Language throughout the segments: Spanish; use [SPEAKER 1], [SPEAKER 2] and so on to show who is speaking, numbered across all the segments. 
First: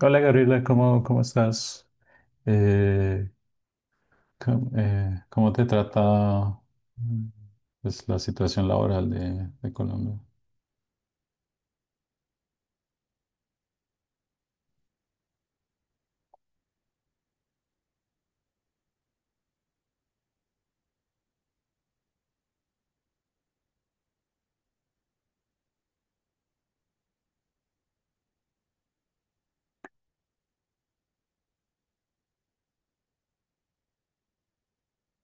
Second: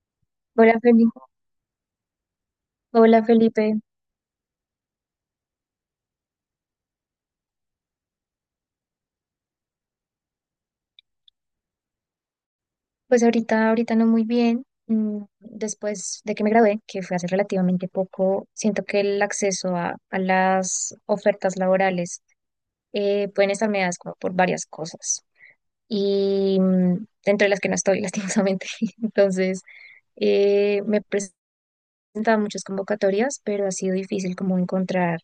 [SPEAKER 1] Hola Gabriela,
[SPEAKER 2] Hola
[SPEAKER 1] ¿cómo,
[SPEAKER 2] Felipe.
[SPEAKER 1] cómo estás?
[SPEAKER 2] Hola
[SPEAKER 1] Eh,
[SPEAKER 2] Felipe.
[SPEAKER 1] ¿cómo, cómo te trata mm, pues, la situación laboral de Colombia?
[SPEAKER 2] Pues ahorita, ahorita no muy bien. Mm, después de que me gradué, que fue hace relativamente poco, siento que el acceso a las ofertas laborales pueden estar mediadas como por varias cosas. Y dentro de las que no estoy, lastimosamente. Entonces, me he presentado a muchas convocatorias, pero ha sido difícil como encontrar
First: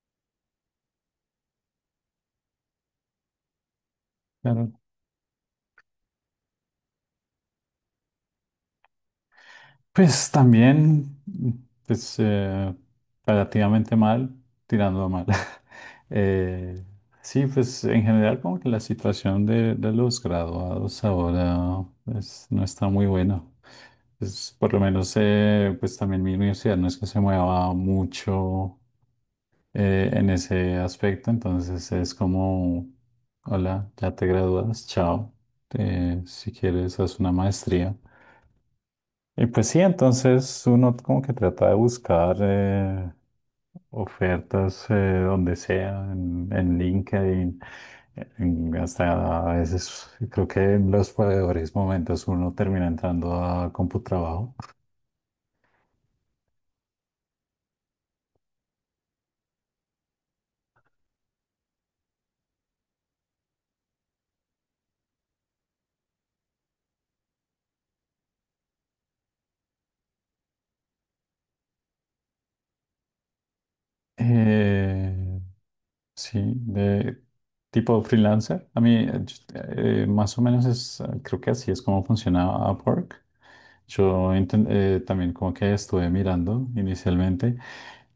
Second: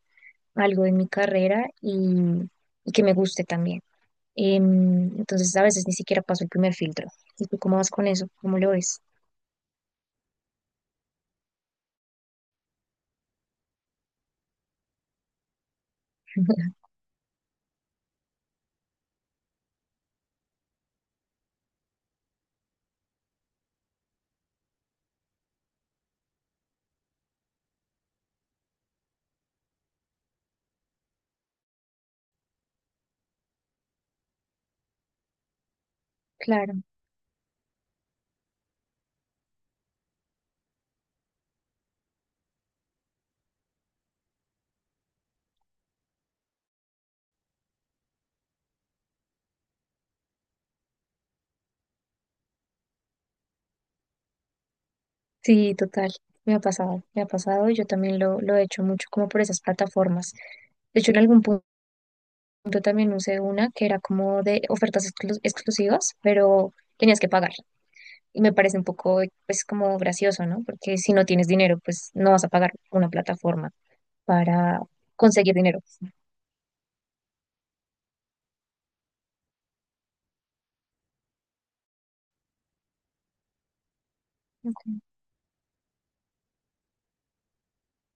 [SPEAKER 2] algo en mi carrera y que me guste también.
[SPEAKER 1] Claro.
[SPEAKER 2] Entonces a veces ni siquiera paso el primer filtro. ¿Y tú cómo vas con eso? ¿Cómo lo ves?
[SPEAKER 1] Pues también, pues relativamente mal, tirando a mal. Eh, sí, pues en general como que la situación de los graduados ahora pues, no está muy buena. Pues, por lo menos pues también mi universidad no es que se mueva mucho en ese aspecto. Entonces es como, hola, ya te gradúas, chao. Si
[SPEAKER 2] Claro,
[SPEAKER 1] quieres, haz una maestría. Y pues sí, entonces uno como que trata de buscar ofertas donde sea, en LinkedIn, hasta a veces creo que en los peores momentos uno termina entrando a CompuTrabajo.
[SPEAKER 2] sí, total. Me ha pasado y yo también lo he hecho mucho como por esas plataformas. De hecho, en algún punto también usé una que era como de ofertas exclusivas, pero tenías que pagar. Y me parece un poco, pues, como gracioso, ¿no? Porque si no tienes dinero, pues no vas a pagar una plataforma para
[SPEAKER 1] Eh,
[SPEAKER 2] conseguir dinero.
[SPEAKER 1] Sí, de tipo freelancer. A mí, más o menos es, creo que así es como funciona Upwork. También como que estuve mirando inicialmente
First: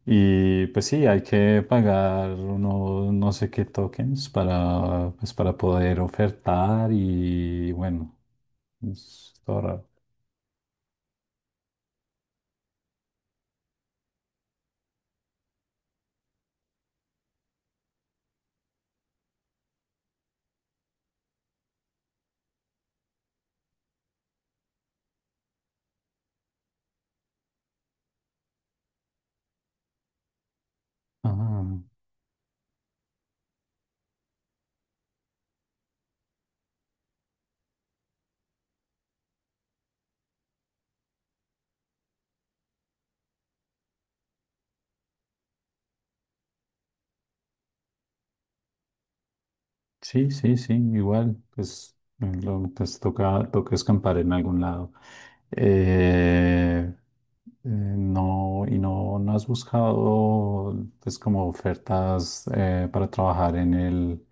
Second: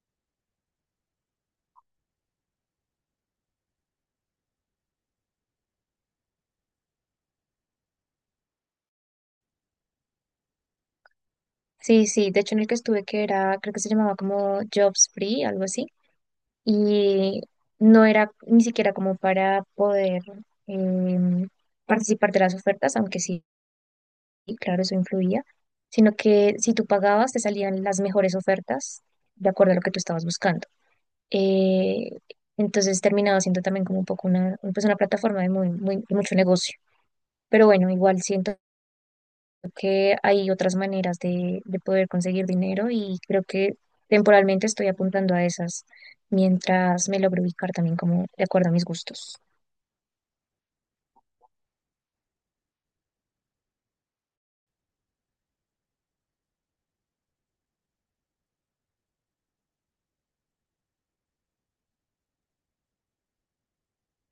[SPEAKER 1] y pues sí, hay que pagar uno, no sé qué tokens para, pues para poder ofertar y bueno, es todo raro.
[SPEAKER 2] Sí, sí, de hecho en el que estuve que era, creo que se llamaba como Jobs Free, algo así, y no era ni siquiera como para poder em, participar de las ofertas, aunque sí, claro, eso influía, sino que si tú pagabas te salían las mejores ofertas de acuerdo a lo que tú estabas buscando.
[SPEAKER 1] Ah.
[SPEAKER 2] Eh, entonces terminaba siendo también como un poco una, pues una plataforma de, muy, muy, de mucho negocio. Pero bueno, igual siento que hay otras maneras de poder conseguir dinero y creo que temporalmente estoy apuntando a esas mientras me logro ubicar también como de acuerdo a mis gustos.
[SPEAKER 1] Sí, sí, sí, igual, pues, pues toca escampar en algún lado. Eh, no, y no has buscado, pues, como ofertas para trabajar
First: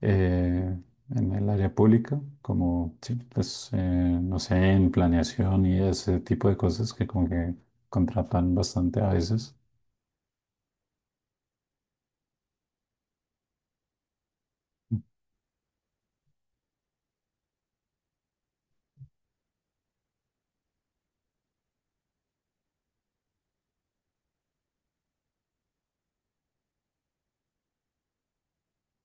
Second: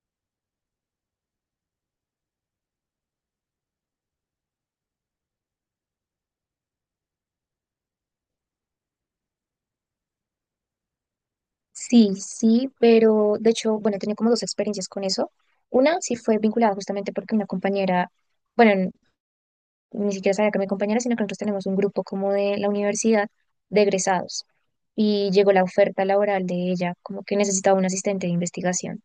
[SPEAKER 1] eh, en el área pública, como, sí, pues, no sé, en planeación y ese tipo de cosas que como que contratan bastante a veces.
[SPEAKER 2] Sí, sí, pero de hecho, bueno, he tenido como dos experiencias con eso. Una sí fue vinculada justamente porque una compañera, bueno, ni siquiera sabía que mi compañera, sino que nosotros tenemos un grupo como de la universidad de egresados y llegó la oferta laboral de ella, como que necesitaba un asistente de investigación.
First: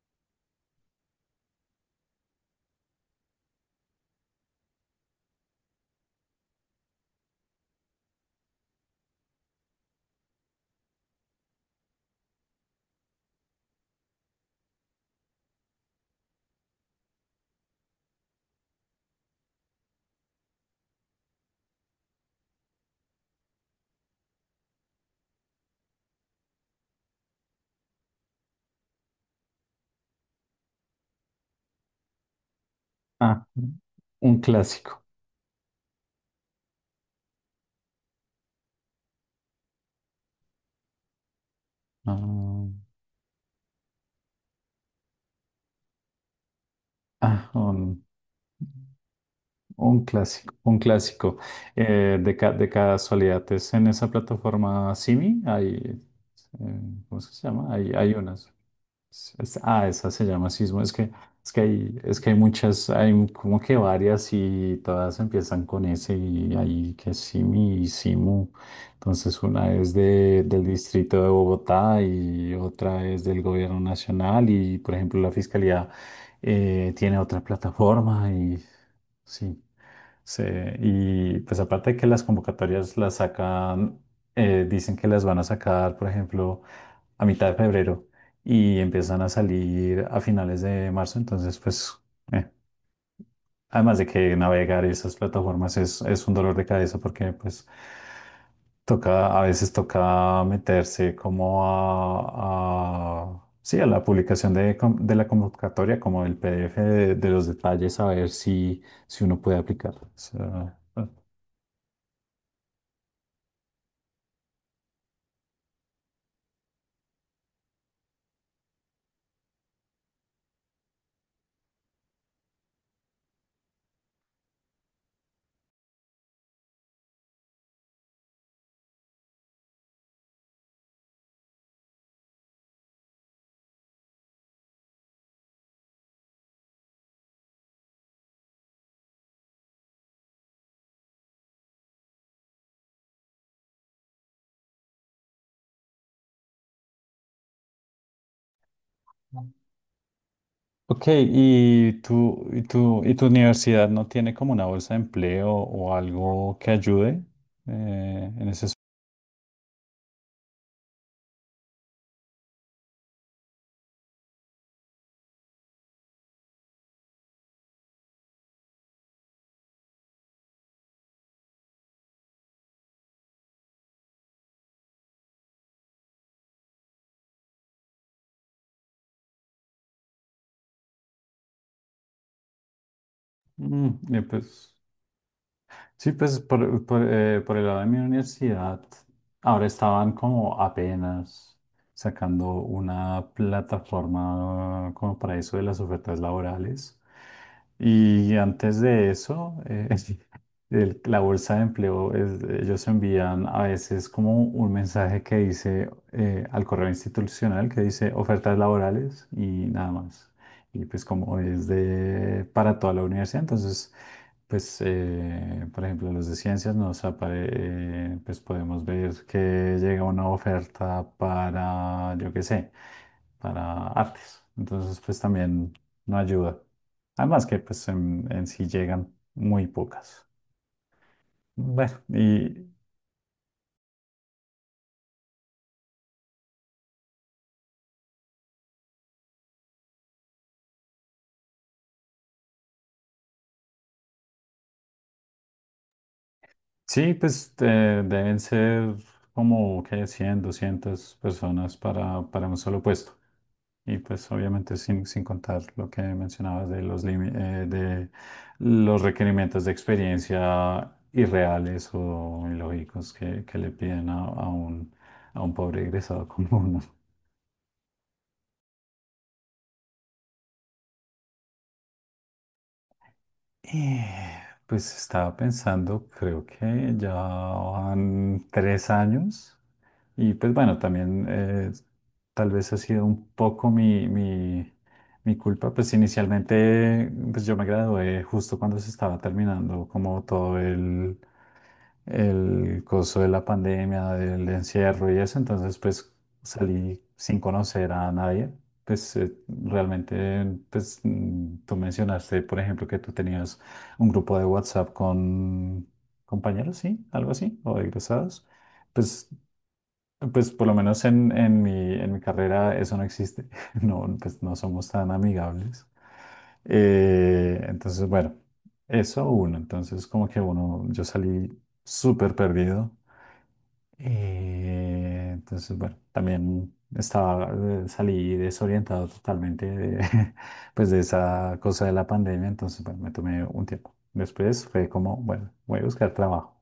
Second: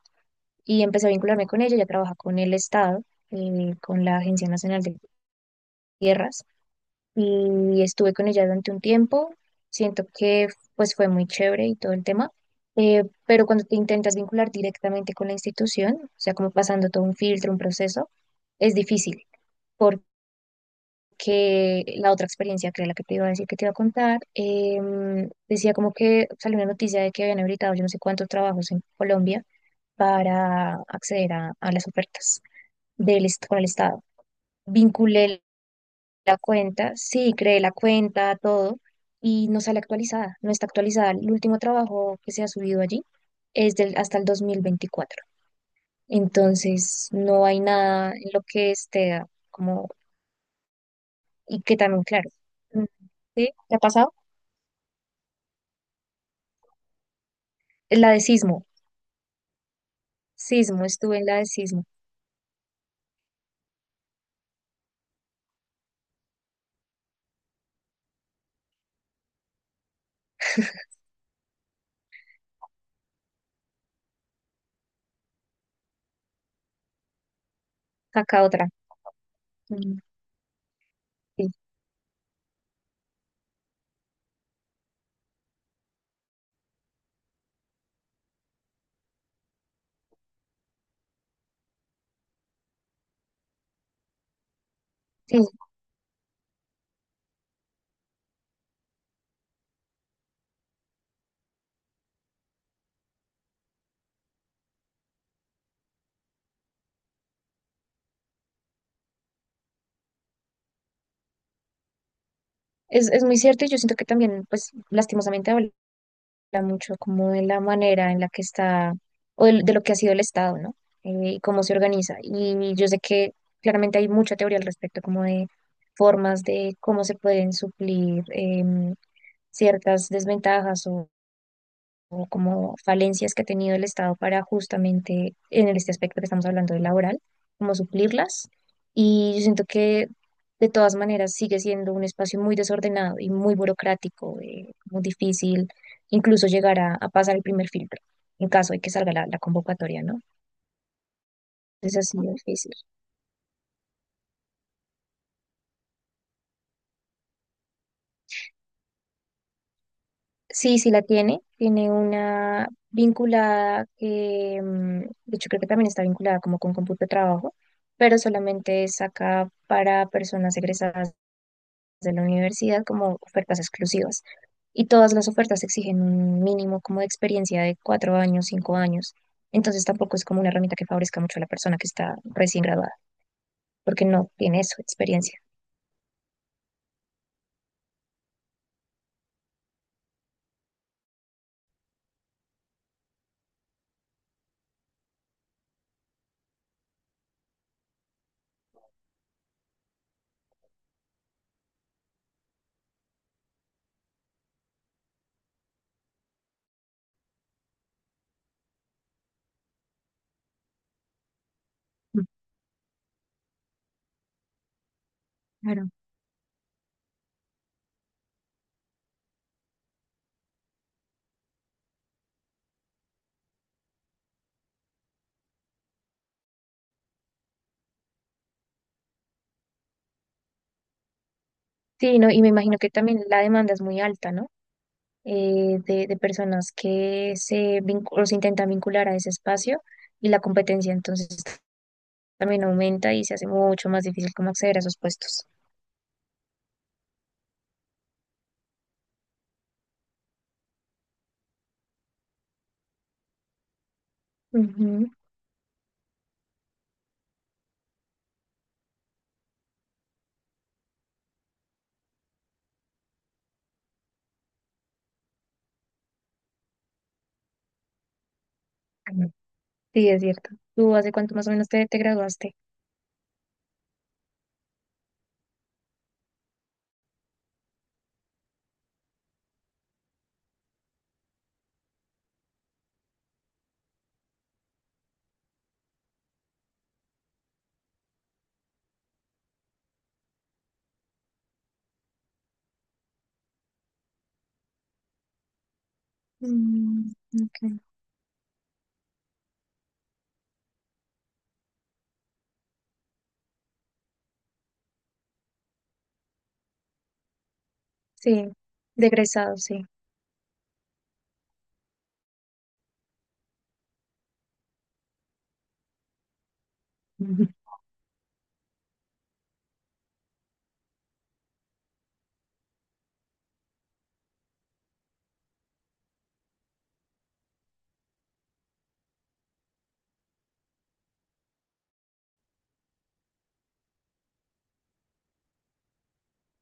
[SPEAKER 2] Y empecé a vincularme con ella. Ya trabaja con el Estado, con la Agencia Nacional de Tierras y estuve con ella durante un tiempo. Siento que pues fue muy chévere y todo el tema, pero cuando te intentas vincular directamente con la institución, o sea, como pasando todo un filtro, un proceso, es difícil porque la otra experiencia, que era la que te iba a decir que te iba a contar, decía como que salió una noticia de que habían habilitado yo no sé cuántos trabajos en Colombia para acceder a las ofertas.
[SPEAKER 1] Ah,
[SPEAKER 2] Con el Estado.
[SPEAKER 1] un clásico.
[SPEAKER 2] Vinculé la cuenta, sí, creé la cuenta, todo, y no sale actualizada, no está actualizada. El último trabajo que se ha subido allí es del, hasta el 2024. Entonces, no
[SPEAKER 1] Ah, ah,
[SPEAKER 2] hay
[SPEAKER 1] un-
[SPEAKER 2] nada en lo que esté como,
[SPEAKER 1] Un clásico, un clásico.
[SPEAKER 2] y que también, claro,
[SPEAKER 1] De
[SPEAKER 2] mm,
[SPEAKER 1] casualidad,
[SPEAKER 2] ¿sí?
[SPEAKER 1] es
[SPEAKER 2] ¿Te ha
[SPEAKER 1] en esa
[SPEAKER 2] pasado?
[SPEAKER 1] plataforma Simi, hay, ¿cómo es que se llama? Hay,
[SPEAKER 2] La
[SPEAKER 1] hay
[SPEAKER 2] de
[SPEAKER 1] unas.
[SPEAKER 2] sismo,
[SPEAKER 1] Ah, esa se llama Sismo.
[SPEAKER 2] sismo, estuve en la de
[SPEAKER 1] Es que
[SPEAKER 2] sismo,
[SPEAKER 1] hay, es que hay muchas, hay como que varias y todas empiezan con ese y hay que Simi y Simu. Entonces una es de, del distrito de Bogotá y otra es del gobierno nacional y por ejemplo la fiscalía tiene otra plataforma
[SPEAKER 2] acá
[SPEAKER 1] y
[SPEAKER 2] otra.
[SPEAKER 1] sí.
[SPEAKER 2] Mm,
[SPEAKER 1] Sí, y
[SPEAKER 2] sí,
[SPEAKER 1] pues aparte de que las convocatorias las sacan, dicen que las van a sacar, por ejemplo, a mitad de febrero y empiezan a salir a finales de marzo, entonces pues, eh, además de que navegar esas
[SPEAKER 2] sí,
[SPEAKER 1] plataformas es un dolor de cabeza porque pues toca, a veces toca meterse como sí, a la publicación de la convocatoria, como el PDF de los detalles, a ver si, si uno puede aplicar. O sea, bueno.
[SPEAKER 2] es muy cierto y yo siento que también, pues, lastimosamente habla mucho como de la manera en la que está, o de lo que ha sido el Estado, ¿no? Y cómo se organiza. Y yo sé que claramente hay mucha teoría al respecto, como de formas de cómo se pueden suplir ciertas desventajas o como falencias que ha tenido el Estado para justamente en este aspecto que estamos hablando de laboral, como suplirlas. Y yo siento que de todas maneras sigue siendo un espacio muy desordenado y muy burocrático, muy difícil incluso llegar a pasar el primer filtro en caso de que salga la convocatoria, ¿no?
[SPEAKER 1] Ok,
[SPEAKER 2] Es
[SPEAKER 1] ¿y
[SPEAKER 2] así de
[SPEAKER 1] tu, y
[SPEAKER 2] difícil.
[SPEAKER 1] tu, y tu universidad no tiene como una bolsa de empleo o algo que ayude en ese aspecto?
[SPEAKER 2] Sí, sí la tiene. Tiene una vinculada que, mm, de hecho, creo que también está vinculada como con cómputo de trabajo, pero solamente es acá para personas egresadas de la universidad como ofertas exclusivas. Y todas las ofertas exigen un mínimo como de experiencia de 4 años, 5 años. Entonces tampoco es como una herramienta que favorezca mucho a la persona que está recién graduada,
[SPEAKER 1] Mm,
[SPEAKER 2] porque
[SPEAKER 1] eh,
[SPEAKER 2] no tiene
[SPEAKER 1] pues,
[SPEAKER 2] eso, experiencia.
[SPEAKER 1] Sí, pues por el lado de mi universidad, ahora estaban como apenas sacando una plataforma como para eso de las ofertas laborales. Y antes de eso, la bolsa de empleo, ellos envían a veces como un mensaje que dice al correo institucional que dice ofertas laborales y nada más. Y pues como es
[SPEAKER 2] Mm,
[SPEAKER 1] de para toda la universidad, entonces… Pues, por
[SPEAKER 2] claro.
[SPEAKER 1] ejemplo, los de ciencias pues podemos ver que llega una oferta para, yo qué sé, para artes. Entonces, pues también no ayuda. Además que, pues, en sí llegan muy pocas. Bueno,
[SPEAKER 2] Sí, no, y me
[SPEAKER 1] y
[SPEAKER 2] imagino que también la demanda es muy alta, ¿no? De personas que se, o se intentan vincular a ese espacio y la competencia entonces también aumenta y se hace mucho más difícil como acceder a esos puestos.
[SPEAKER 1] sí, pues deben ser como, ¿qué? Cien, 200 personas para un solo puesto. Y pues obviamente sin,
[SPEAKER 2] Ujú.
[SPEAKER 1] sin contar lo que mencionabas de los, de los requerimientos de experiencia irreales o ilógicos que le piden a un pobre egresado común.
[SPEAKER 2] Sí, es cierto. ¿Tú hace cuánto más o menos te, te graduaste?
[SPEAKER 1] Pues estaba pensando, creo que ya van tres años y pues bueno, también tal vez ha sido un poco mi culpa, pues inicialmente pues yo me gradué justo cuando se estaba terminando como todo el coso de la pandemia, del encierro y eso, entonces pues salí
[SPEAKER 2] Mm,
[SPEAKER 1] sin
[SPEAKER 2] ok.
[SPEAKER 1] conocer a nadie. Pues realmente, pues tú mencionaste, por ejemplo, que tú tenías un grupo de WhatsApp con compañeros, ¿sí? Algo así, o egresados.
[SPEAKER 2] Sí, de
[SPEAKER 1] Pues,
[SPEAKER 2] egresado, sí.
[SPEAKER 1] pues por lo menos en, en mi carrera eso no existe. No, pues no somos tan amigables.
[SPEAKER 2] Ujú.
[SPEAKER 1] Entonces, bueno, eso uno. Entonces, como que uno, yo salí súper perdido. Entonces, bueno, también estaba, salí desorientado totalmente de, pues de esa cosa de la pandemia, entonces, bueno, me tomé un tiempo. Después fue como, bueno, voy a buscar trabajo.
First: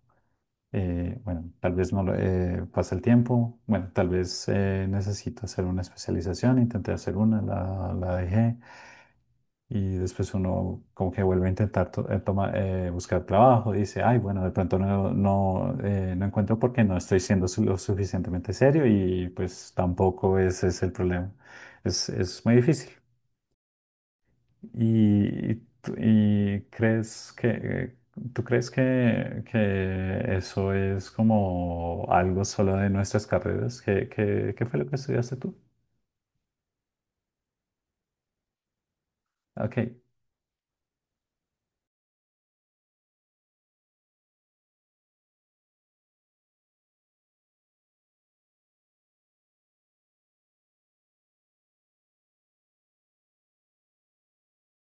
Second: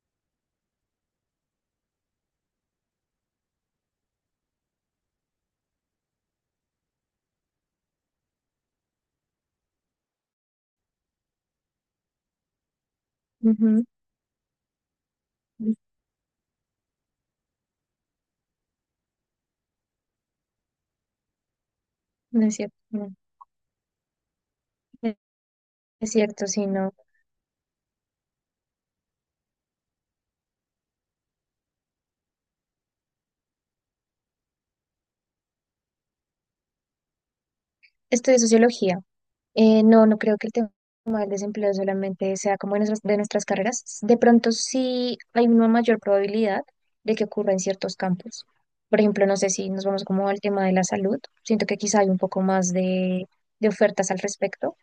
[SPEAKER 1] Bueno, tal vez no lo- pasa el tiempo, bueno, tal vez necesito hacer una especialización, intenté hacer una, la dejé. Y después uno como que vuelve a intentar buscar trabajo,
[SPEAKER 2] Ujú.
[SPEAKER 1] dice, ay, bueno, de pronto no encuentro porque no estoy siendo lo suficientemente serio y pues tampoco ese es el problema. Es
[SPEAKER 2] No
[SPEAKER 1] muy
[SPEAKER 2] es cierto,
[SPEAKER 1] difícil.
[SPEAKER 2] no.
[SPEAKER 1] ¿Y, y tú-
[SPEAKER 2] Es cierto,
[SPEAKER 1] y
[SPEAKER 2] sí, no.
[SPEAKER 1] crees que, tú crees que eso es como algo solo de nuestras carreras? ¿Qué fue lo que estudiaste tú?
[SPEAKER 2] Estudié sociología.
[SPEAKER 1] Ok.
[SPEAKER 2] No, no creo que el tema del desempleo solamente sea como de nuestras carreras. De pronto sí hay una mayor probabilidad de que ocurra en ciertos campos. Por ejemplo, no sé si nos vamos como al tema de la salud. Siento que quizá hay un poco más de ofertas al respecto,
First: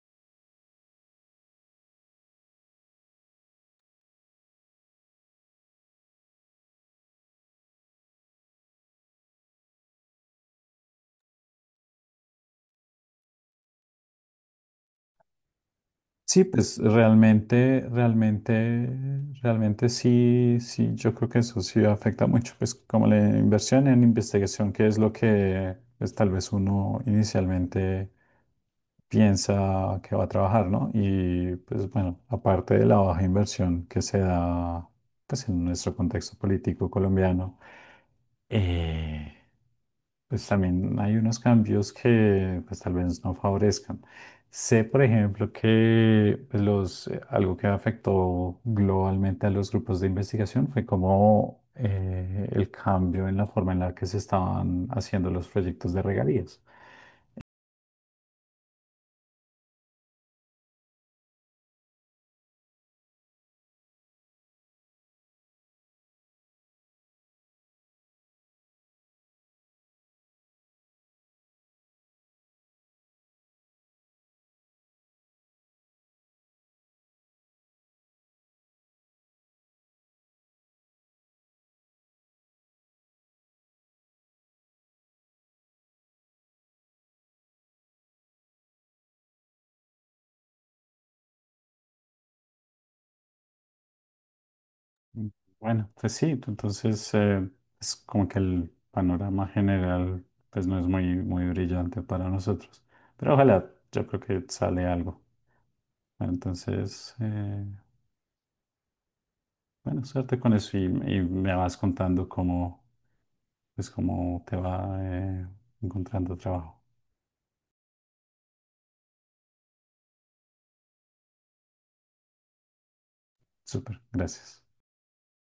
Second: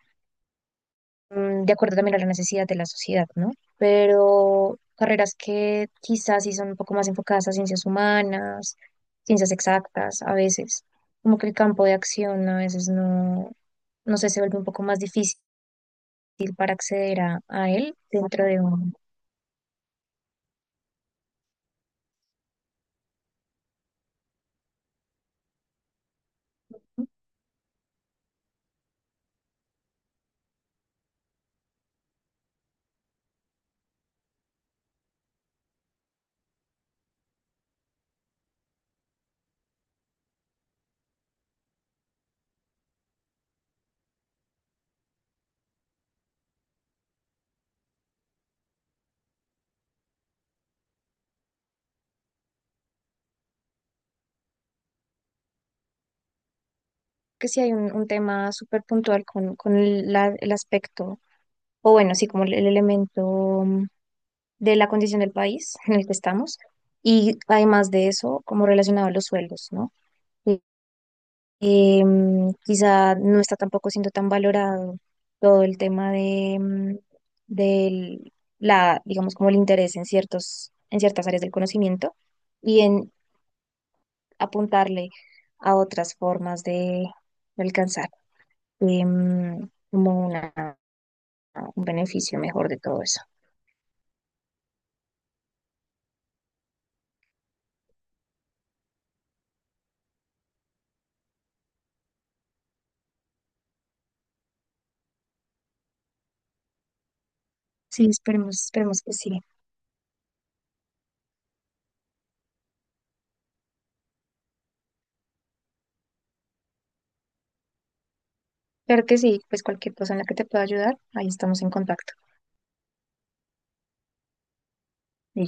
[SPEAKER 2] mm, de acuerdo también a la necesidad de la sociedad, ¿no? Pero carreras que quizás sí son un poco más enfocadas a ciencias humanas, ciencias exactas, a veces. Como que el campo de acción a veces no, no sé, se vuelve un poco más
[SPEAKER 1] Sí,
[SPEAKER 2] difícil para
[SPEAKER 1] pues
[SPEAKER 2] acceder a él dentro de un,
[SPEAKER 1] realmente sí, sí, yo creo que eso sí afecta mucho, pues como la inversión en investigación, que es lo que pues, tal vez uno
[SPEAKER 2] ¿no?
[SPEAKER 1] inicialmente piensa que va a trabajar, ¿no? Y pues bueno, aparte de la baja inversión que se da pues en nuestro contexto político colombiano, eh, pues también hay unos cambios que pues tal vez no favorezcan. Sé, por ejemplo, que pues, algo que afectó globalmente a los grupos de investigación fue como el cambio en la forma en la que se estaban haciendo los proyectos de regalías.
[SPEAKER 2] Que sí hay un tema súper puntual con el aspecto, o bueno, sí, como el elemento mm, de la condición del país en el que estamos, y además de eso, como relacionado a los sueldos, ¿no? Y- y, mm, quizá no está tampoco siendo tan valorado todo el tema de, mm, del, la, digamos, como el interés en ciertos, en ciertas áreas del conocimiento y en, apuntarle a otras formas de alcanzar como una, un beneficio mejor de todo eso.
[SPEAKER 1] Mm, Bueno, pues sí, entonces es como que el panorama general pues no es muy, muy brillante para nosotros, pero ojalá, yo creo que sale algo. Bueno, entonces…
[SPEAKER 2] Sí, esperemos, esperemos que sí.
[SPEAKER 1] Bueno, suerte con eso y me vas contando cómo, pues, cómo te va encontrando trabajo.
[SPEAKER 2] Claro que sí, pues cualquier cosa en la que te pueda ayudar, ahí estamos en contacto.
[SPEAKER 1] Súper, gracias.
[SPEAKER 2] Y